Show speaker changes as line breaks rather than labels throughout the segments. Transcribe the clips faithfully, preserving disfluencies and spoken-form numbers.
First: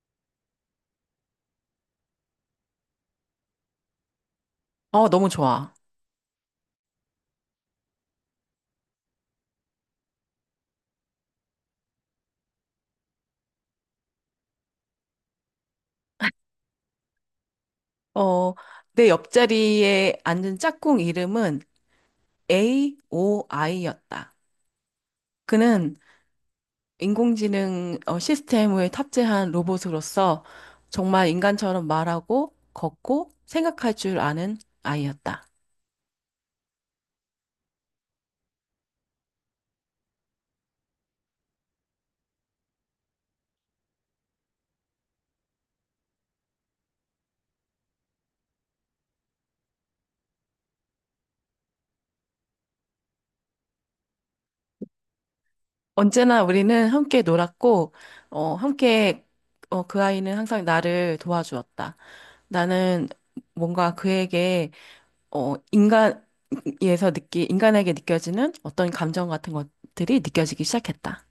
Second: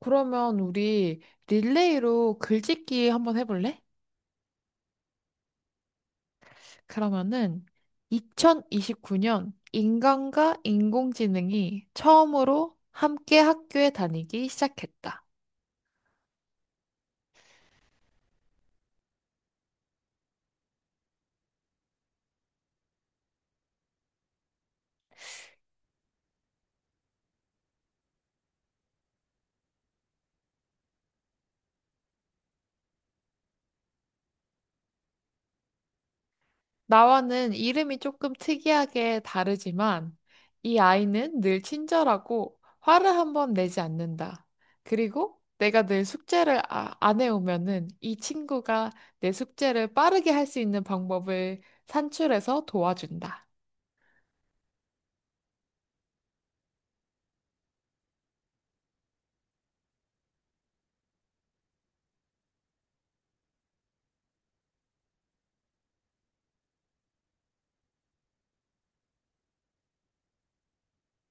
그러면 우리 릴레이로 글짓기 한번 해볼래?
어, 너무 좋아.
그러면은 이천이십구 년 인간과 인공지능이 처음으로 함께 학교에 다니기 시작했다.
어, 내 옆자리에 앉은 짝꿍 이름은 에이오아이였다. 그는 인공지능 어, 시스템을 탑재한 로봇으로서 정말 인간처럼 말하고 걷고 생각할 줄 아는 아이였다.
나와는 이름이 조금 특이하게 다르지만 이 아이는 늘 친절하고 화를 한번 내지 않는다. 그리고 내가 늘 숙제를 아- 안 해오면은 이 친구가 내 숙제를 빠르게 할 수 있는 방법을 산출해서 도와준다.
언제나 우리는 함께 놀았고, 어, 함께 어, 그 아이는 항상 나를 도와주었다. 나는 뭔가 그에게 어, 인간에서 느끼, 인간에게 느껴지는 어떤 감정 같은 것들이 느껴지기 시작했다.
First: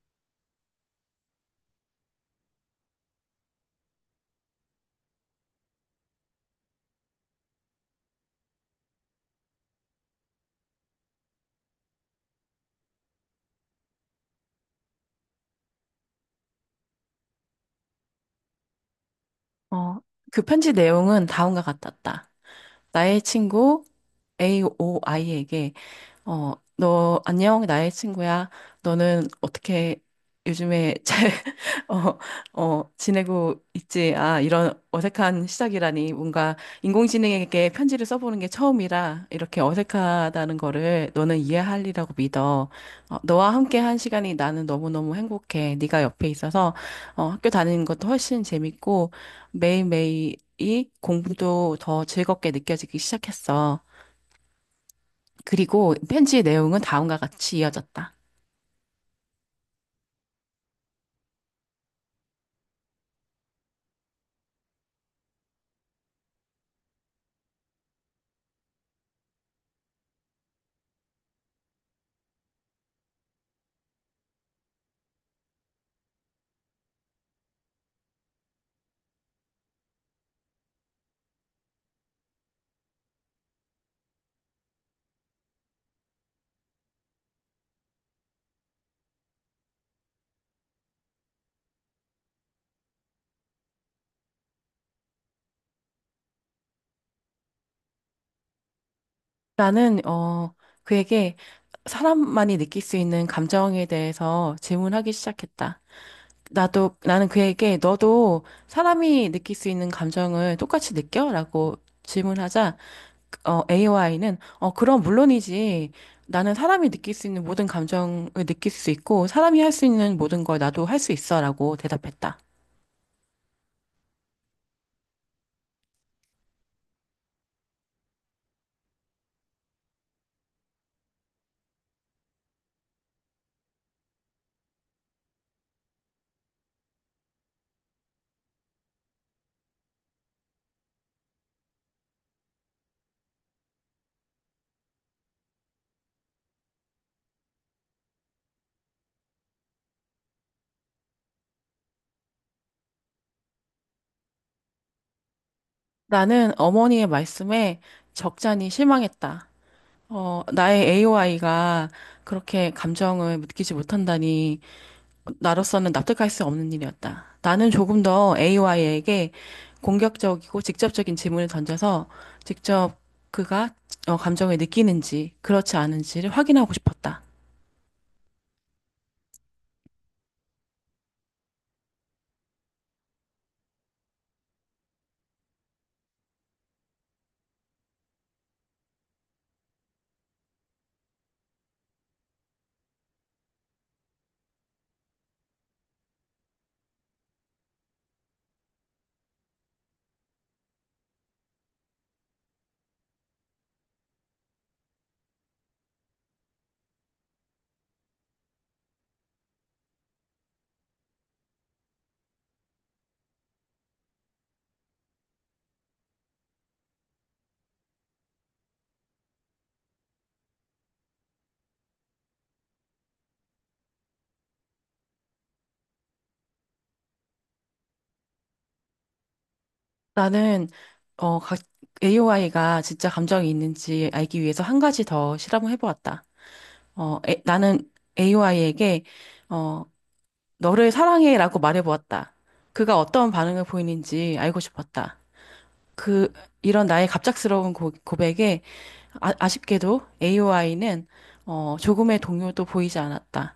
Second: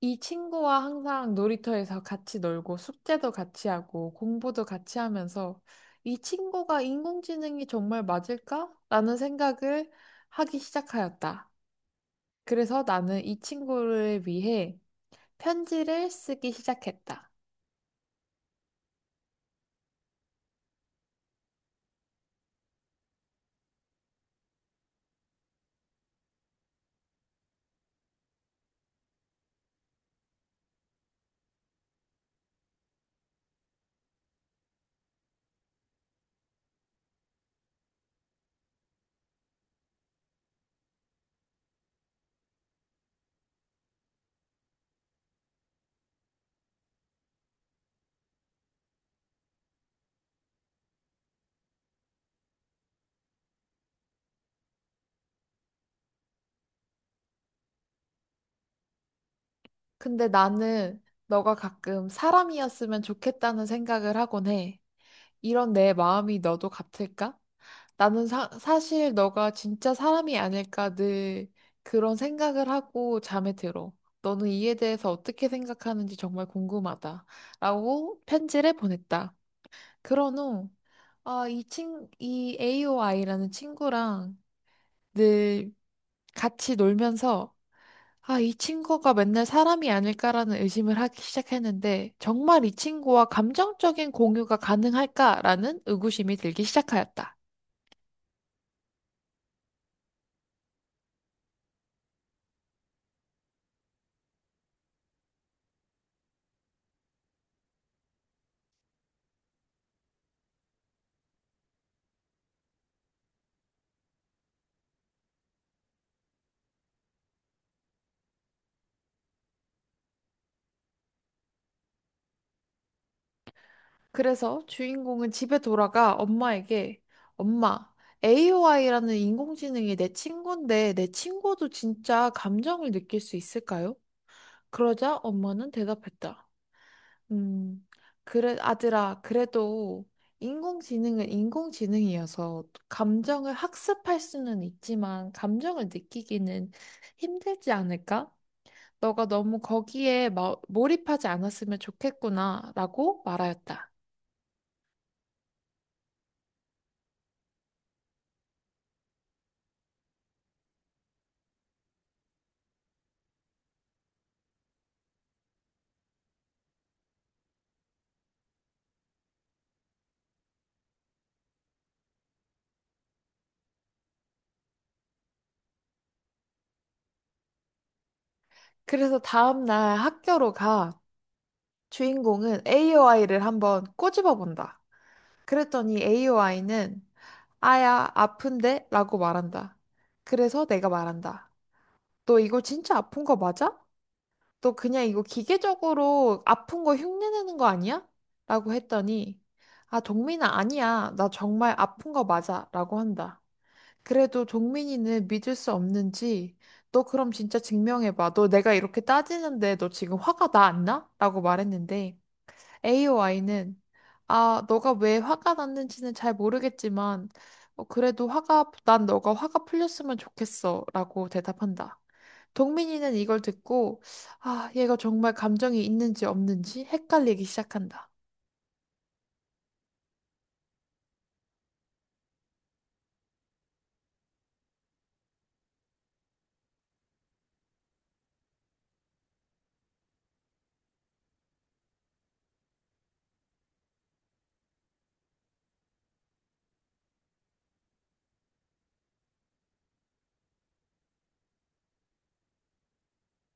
이 친구와 항상 놀이터에서 같이 놀고 숙제도 같이 하고 공부도 같이 하면서 이 친구가 인공지능이 정말 맞을까? 라는 생각을 하기 시작하였다. 그래서 나는 이 친구를 위해 편지를 쓰기 시작했다.
어, 그 편지 내용은 다음과 같았다. 나의 친구 에이오아이에게. 어, 너 안녕, 나의 친구야. 너는 어떻게 요즘에 잘 어, 어, 지내고 있지? 아, 이런 어색한 시작이라니. 뭔가 인공지능에게 편지를 써보는 게 처음이라 이렇게 어색하다는 거를 너는 이해할리라고 믿어. 어, 너와 함께 한 시간이 나는 너무너무 행복해. 네가 옆에 있어서 어, 학교 다니는 것도 훨씬 재밌고 매일매일이 공부도 더 즐겁게 느껴지기 시작했어. 그리고 편지의 내용은 다음과 같이 이어졌다.
근데 나는 너가 가끔 사람이었으면 좋겠다는 생각을 하곤 해. 이런 내 마음이 너도 같을까? 나는 사, 사실 너가 진짜 사람이 아닐까 늘 그런 생각을 하고 잠에 들어. 너는 이에 대해서 어떻게 생각하는지 정말 궁금하다. 라고 편지를 보냈다. 그런 후, 아, 이 친, 이 에이오아이라는 친구랑 늘 같이 놀면서, 아, 이 친구가 맨날 사람이 아닐까라는 의심을 하기 시작했는데 정말 이 친구와 감정적인 공유가 가능할까라는 의구심이 들기 시작하였다.
나는, 어, 그에게 사람만이 느낄 수 있는 감정에 대해서 질문하기 시작했다. 나도, 나는 그에게 너도 사람이 느낄 수 있는 감정을 똑같이 느껴? 라고 질문하자, 어, 에이와이는, 어, 그럼 물론이지. 나는 사람이 느낄 수 있는 모든 감정을 느낄 수 있고, 사람이 할 수 있는 모든 걸 나도 할 수 있어. 라고 대답했다.
그래서 주인공은 집에 돌아가 엄마에게, 엄마, 에이오아이라는 인공지능이 내 친구인데 내 친구도 진짜 감정을 느낄 수 있을까요? 그러자 엄마는 대답했다. 음, 그래, 아들아, 그래도 인공지능은 인공지능이어서 감정을 학습할 수는 있지만 감정을 느끼기는 힘들지 않을까? 너가 너무 거기에 마- 몰입하지 않았으면 좋겠구나 라고 말하였다.
나는 어머니의 말씀에 적잖이 실망했다. 어, 나의 에이오아이가 그렇게 감정을 느끼지 못한다니, 나로서는 납득할 수 없는 일이었다. 나는 조금 더 에이오아이에게 공격적이고 직접적인 질문을 던져서 직접 그가 어, 감정을 느끼는지, 그렇지 않은지를 확인하고 싶었다.
그래서 다음날 학교로 가 주인공은 에이오아이를 한번 꼬집어 본다. 그랬더니 에이오아이는, 아야, 아픈데? 라고 말한다. 그래서 내가 말한다. 너 이거 진짜 아픈 거 맞아? 너 그냥 이거 기계적으로 아픈 거 흉내내는 거 아니야? 라고 했더니, 아, 동민아, 아니야. 나 정말 아픈 거 맞아. 라고 한다. 그래도 동민이는 믿을 수 없는지, 너 그럼 진짜 증명해봐. 너 내가 이렇게 따지는데 너 지금 화가 나 안 나? 라고 말했는데, 에이오아이는, 아, 너가 왜 화가 났는지는 잘 모르겠지만, 어, 그래도 화가, 난 너가 화가 풀렸으면 좋겠어. 라고 대답한다. 동민이는 이걸 듣고, 아, 얘가 정말 감정이 있는지 없는지 헷갈리기 시작한다.
나는 어, 에이오아이가 진짜 감정이 있는지 알기 위해서 한 가지 더 실험을 해보았다. 어, 에- 나는 에이 아이 에게 어, 너를 사랑해라고 말해보았다. 그가 어떤 반응을 보이는지 알고 싶었다. 그 이런 나의 갑작스러운 고, 백에, 아, 아쉽게도 에이오아이는 어, 조금의 동요도 보이지 않았다.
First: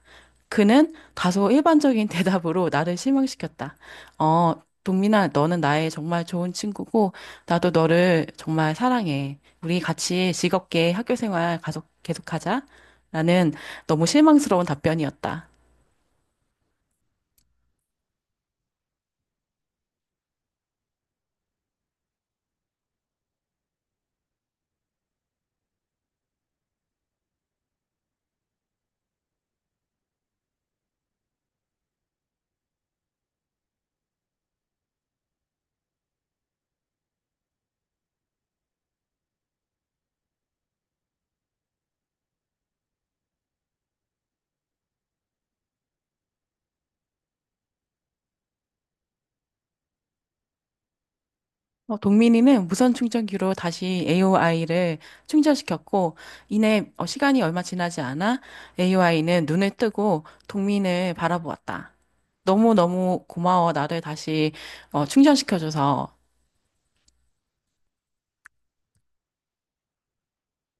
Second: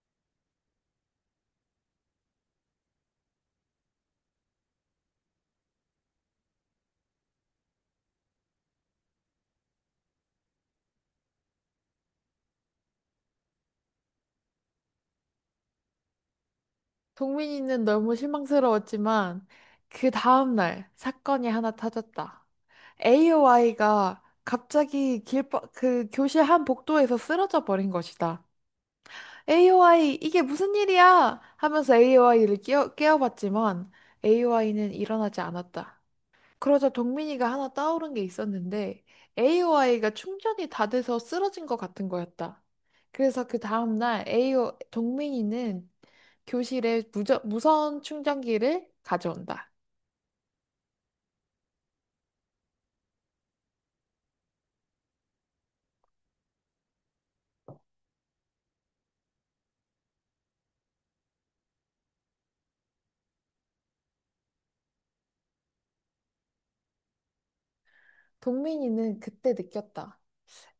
그는 다소 일반적인 대답으로 나를 실망시켰다. 어, 동민아, 너는 나의 정말 좋은 친구고, 나도 너를 정말 사랑해. 우리 같이 즐겁게 학교 생활 가속, 계속하자. 라는 너무 실망스러운 답변이었다.
동민이는 너무 실망스러웠지만, 그 다음날 사건이 하나 터졌다. 에이오아이가 갑자기 길바, 그 교실 한 복도에서 쓰러져 버린 것이다. 에이오아이, 이게 무슨 일이야 하면서 에이오아이를 깨어, 깨워봤지만 에이오아이는 일어나지 않았다. 그러자 동민이가 하나 떠오른 게 있었는데 에이오아이가 충전이 다 돼서 쓰러진 것 같은 거였다. 그래서 그 다음날 에이오 동민이는 교실에 무저, 무선 충전기를 가져온다.
어, 동민이는 무선 충전기로 다시 에이오아이를 충전시켰고, 이내 어, 시간이 얼마 지나지 않아 에이오아이는 눈을 뜨고 동민을 바라보았다. 너무너무 고마워. 나를 다시 어, 충전시켜줘서.
동민이는 그때 느꼈다.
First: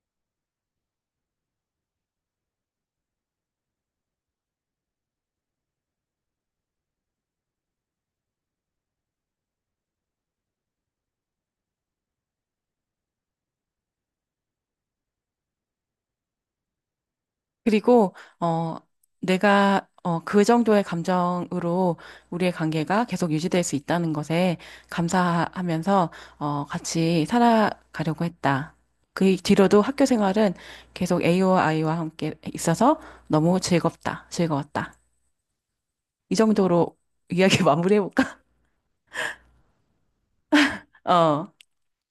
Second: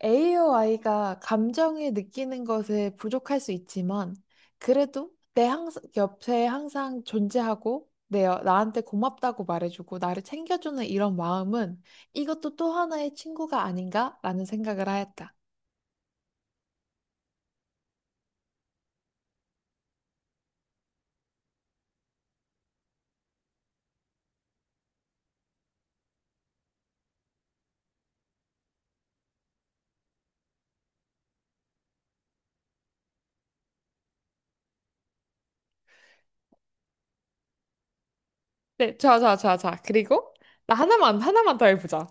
에이오아이가 감정을 느끼는 것에 부족할 수 있지만, 그래도 내 항상, 옆에 항상 존재하고, 내, 여- 나한테 고맙다고 말해주고, 나를 챙겨주는 이런 마음은 이것도 또 하나의 친구가 아닌가라는 생각을 하였다.
그리고 어 내가 어 그 정도의 감정으로 우리의 관계가 계속 유지될 수 있다는 것에 감사하면서 어 같이 살아가려고 했다. 그 뒤로도 학교 생활은 계속 A와 I와 함께 있어서 너무 즐겁다. 즐거웠다. 이 정도로 이야기 마무리해볼까?
네, 좋아, 좋아, 좋아, 좋아. 그리고 나 하나만,
어.
하나만 더 해보자.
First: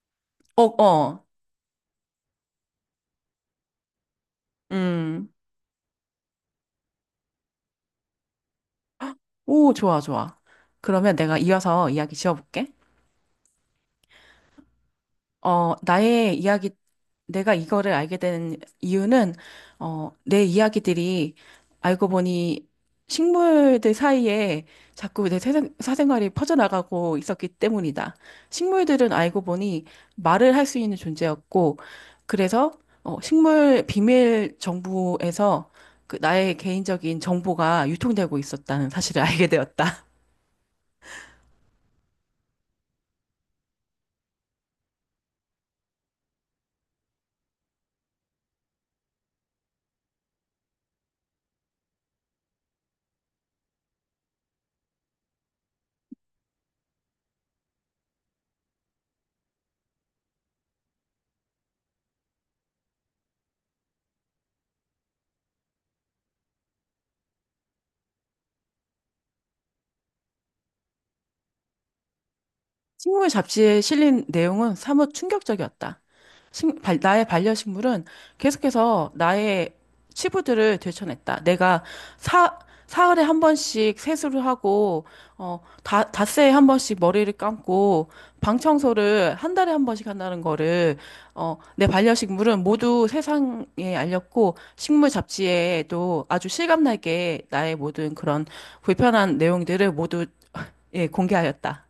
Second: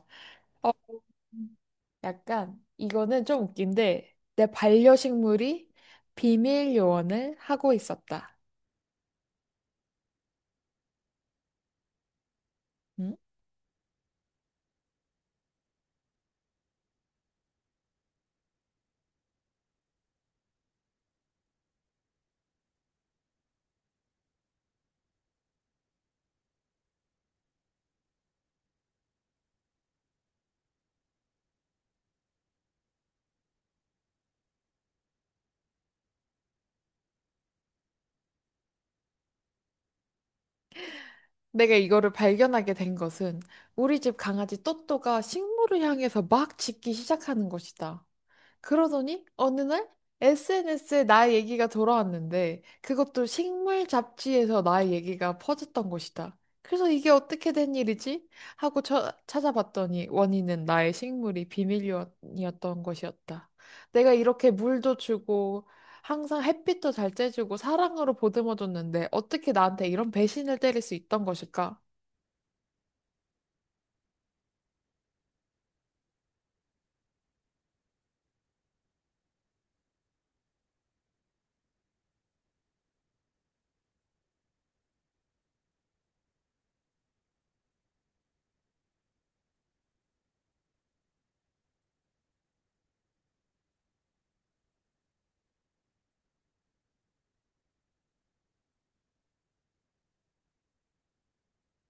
어,
어,
어.
음. 약간, 이거는 좀 웃긴데, 내
음.
반려식물이 비밀 요원을 하고 있었다.
오, 좋아, 좋아. 그러면 내가 이어서 이야기 지어볼게.
음?
어, 나의 이야기, 내가 이거를 알게 된 이유는, 어, 내 이야기들이 알고 보니 식물들 사이에 자꾸 내 사생, 사생활이 퍼져나가고 있었기 때문이다. 식물들은 알고 보니 말을 할 수 있는 존재였고, 그래서 어, 식물 비밀 정보에서 그 나의 개인적인 정보가 유통되고 있었다는 사실을 알게 되었다.
내가 이거를 발견하게 된 것은 우리 집 강아지 또또가 식물을 향해서 막 짖기 시작하는 것이다. 그러더니 어느 날 에스엔에스에 나의 얘기가 돌아왔는데 그것도 식물 잡지에서 나의 얘기가 퍼졌던 것이다. 그래서 이게 어떻게 된 일이지 하고 처- 찾아봤더니 원인은 나의 식물이 비밀이었던 것이었다. 내가 이렇게 물도 주고 항상 햇빛도 잘 쬐주고 사랑으로 보듬어줬는데 어떻게 나한테 이런 배신을 때릴 수 있던 것일까?
식물 잡지에 실린 내용은 사뭇 충격적이었다. 식- 발- 나의 반려식물은 계속해서 나의 치부들을 되쳐냈다. 내가 사, 사흘에 한 번씩 세수를 하고, 어, 다, 닷새에 한 번씩 머리를 감고, 방 청소를 한 달에 한 번씩 한다는 거를, 어, 내 반려식물은 모두 세상에 알렸고, 식물 잡지에도 아주 실감나게 나의 모든 그런 불편한 내용들을 모두, 예, 공개하였다.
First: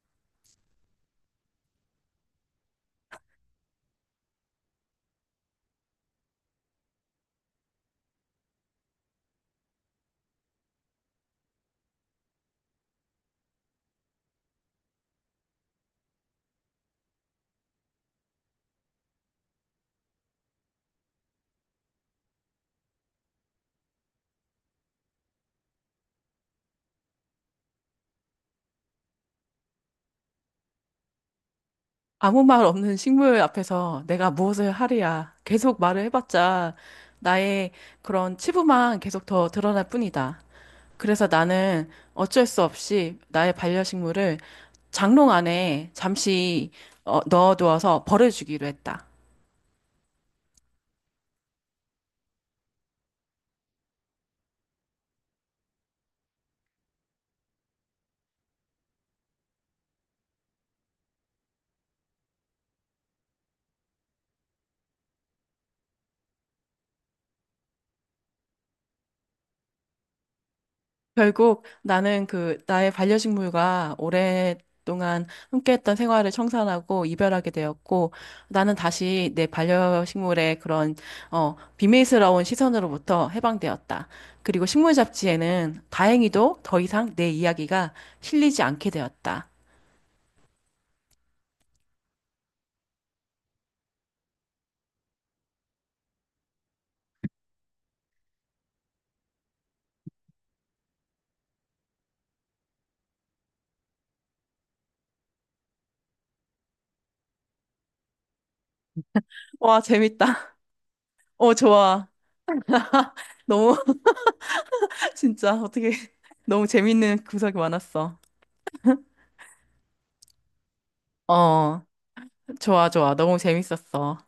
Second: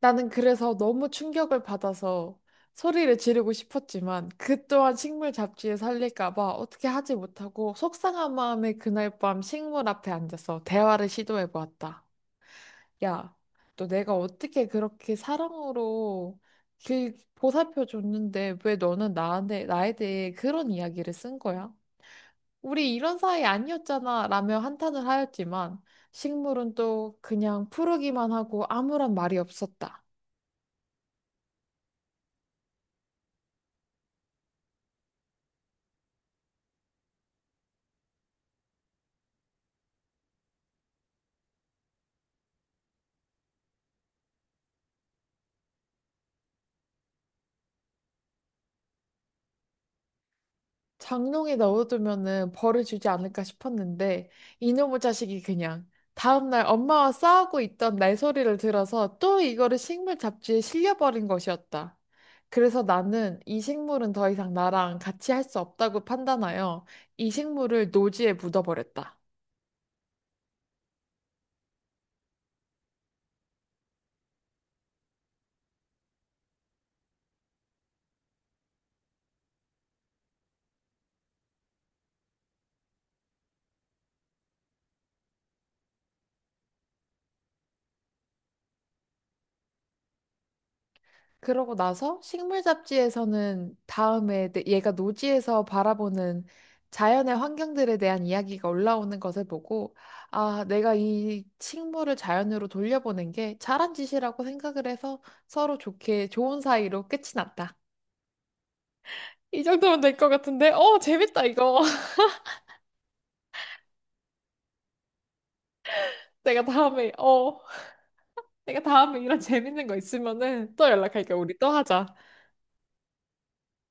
나는 그래서 너무 충격을 받아서 소리를 지르고 싶었지만 그 또한 식물 잡지에 살릴까 봐 어떻게 하지 못하고 속상한 마음에 그날 밤 식물 앞에 앉아서 대화를 시도해 보았다. 야, 너 내가 어떻게 그렇게 사랑으로 길 보살펴 줬는데 왜 너는 나한테 나에 대해 그런 이야기를 쓴 거야? 우리 이런 사이 아니었잖아 라며 한탄을 하였지만 식물은 또 그냥 푸르기만 하고 아무런 말이 없었다.
아무 말 없는 식물 앞에서 내가 무엇을 하랴. 계속 말을 해봤자 나의 그런 치부만 계속 더 드러날 뿐이다. 그래서 나는 어쩔 수 없이 나의 반려식물을 장롱 안에 잠시 어, 넣어두어서 버려주기로 했다.
장롱에 넣어두면은 벌을 주지 않을까 싶었는데 이놈의 자식이 그냥 다음날 엄마와 싸우고 있던 날 소리를 들어서 또 이거를 식물 잡지에 실려버린 것이었다. 그래서 나는 이 식물은 더 이상 나랑 같이 할 수 없다고 판단하여 이 식물을 노지에 묻어버렸다.
결국 나는 그 나의 반려식물과 오랫동안 함께했던 생활을 청산하고 이별하게 되었고, 나는 다시 내 반려식물의 그런 어 비밀스러운 시선으로부터 해방되었다. 그리고 식물 잡지에는 다행히도 더 이상 내 이야기가 실리지 않게 되었다.
그러고 나서 식물 잡지에서는 다음에 내- 얘가 노지에서 바라보는 자연의 환경들에 대한 이야기가 올라오는 것을 보고, 아, 내가 이 식물을 자연으로 돌려보낸 게 잘한 짓이라고 생각을 해서 서로 좋게 좋은 사이로 끝이 났다. 이
와,
정도면 될 것
재밌다.
같은데, 어, 재밌다,
어,
이거.
좋아. 너무 진짜 어떻게
내가
너무
다음에,
재밌는 구석이
어,
많았어.
내가 다음에 이런 재밌는 거 있으면은 또 연락할게. 우리 또
어,
하자.
좋아, 좋아. 너무 재밌었어.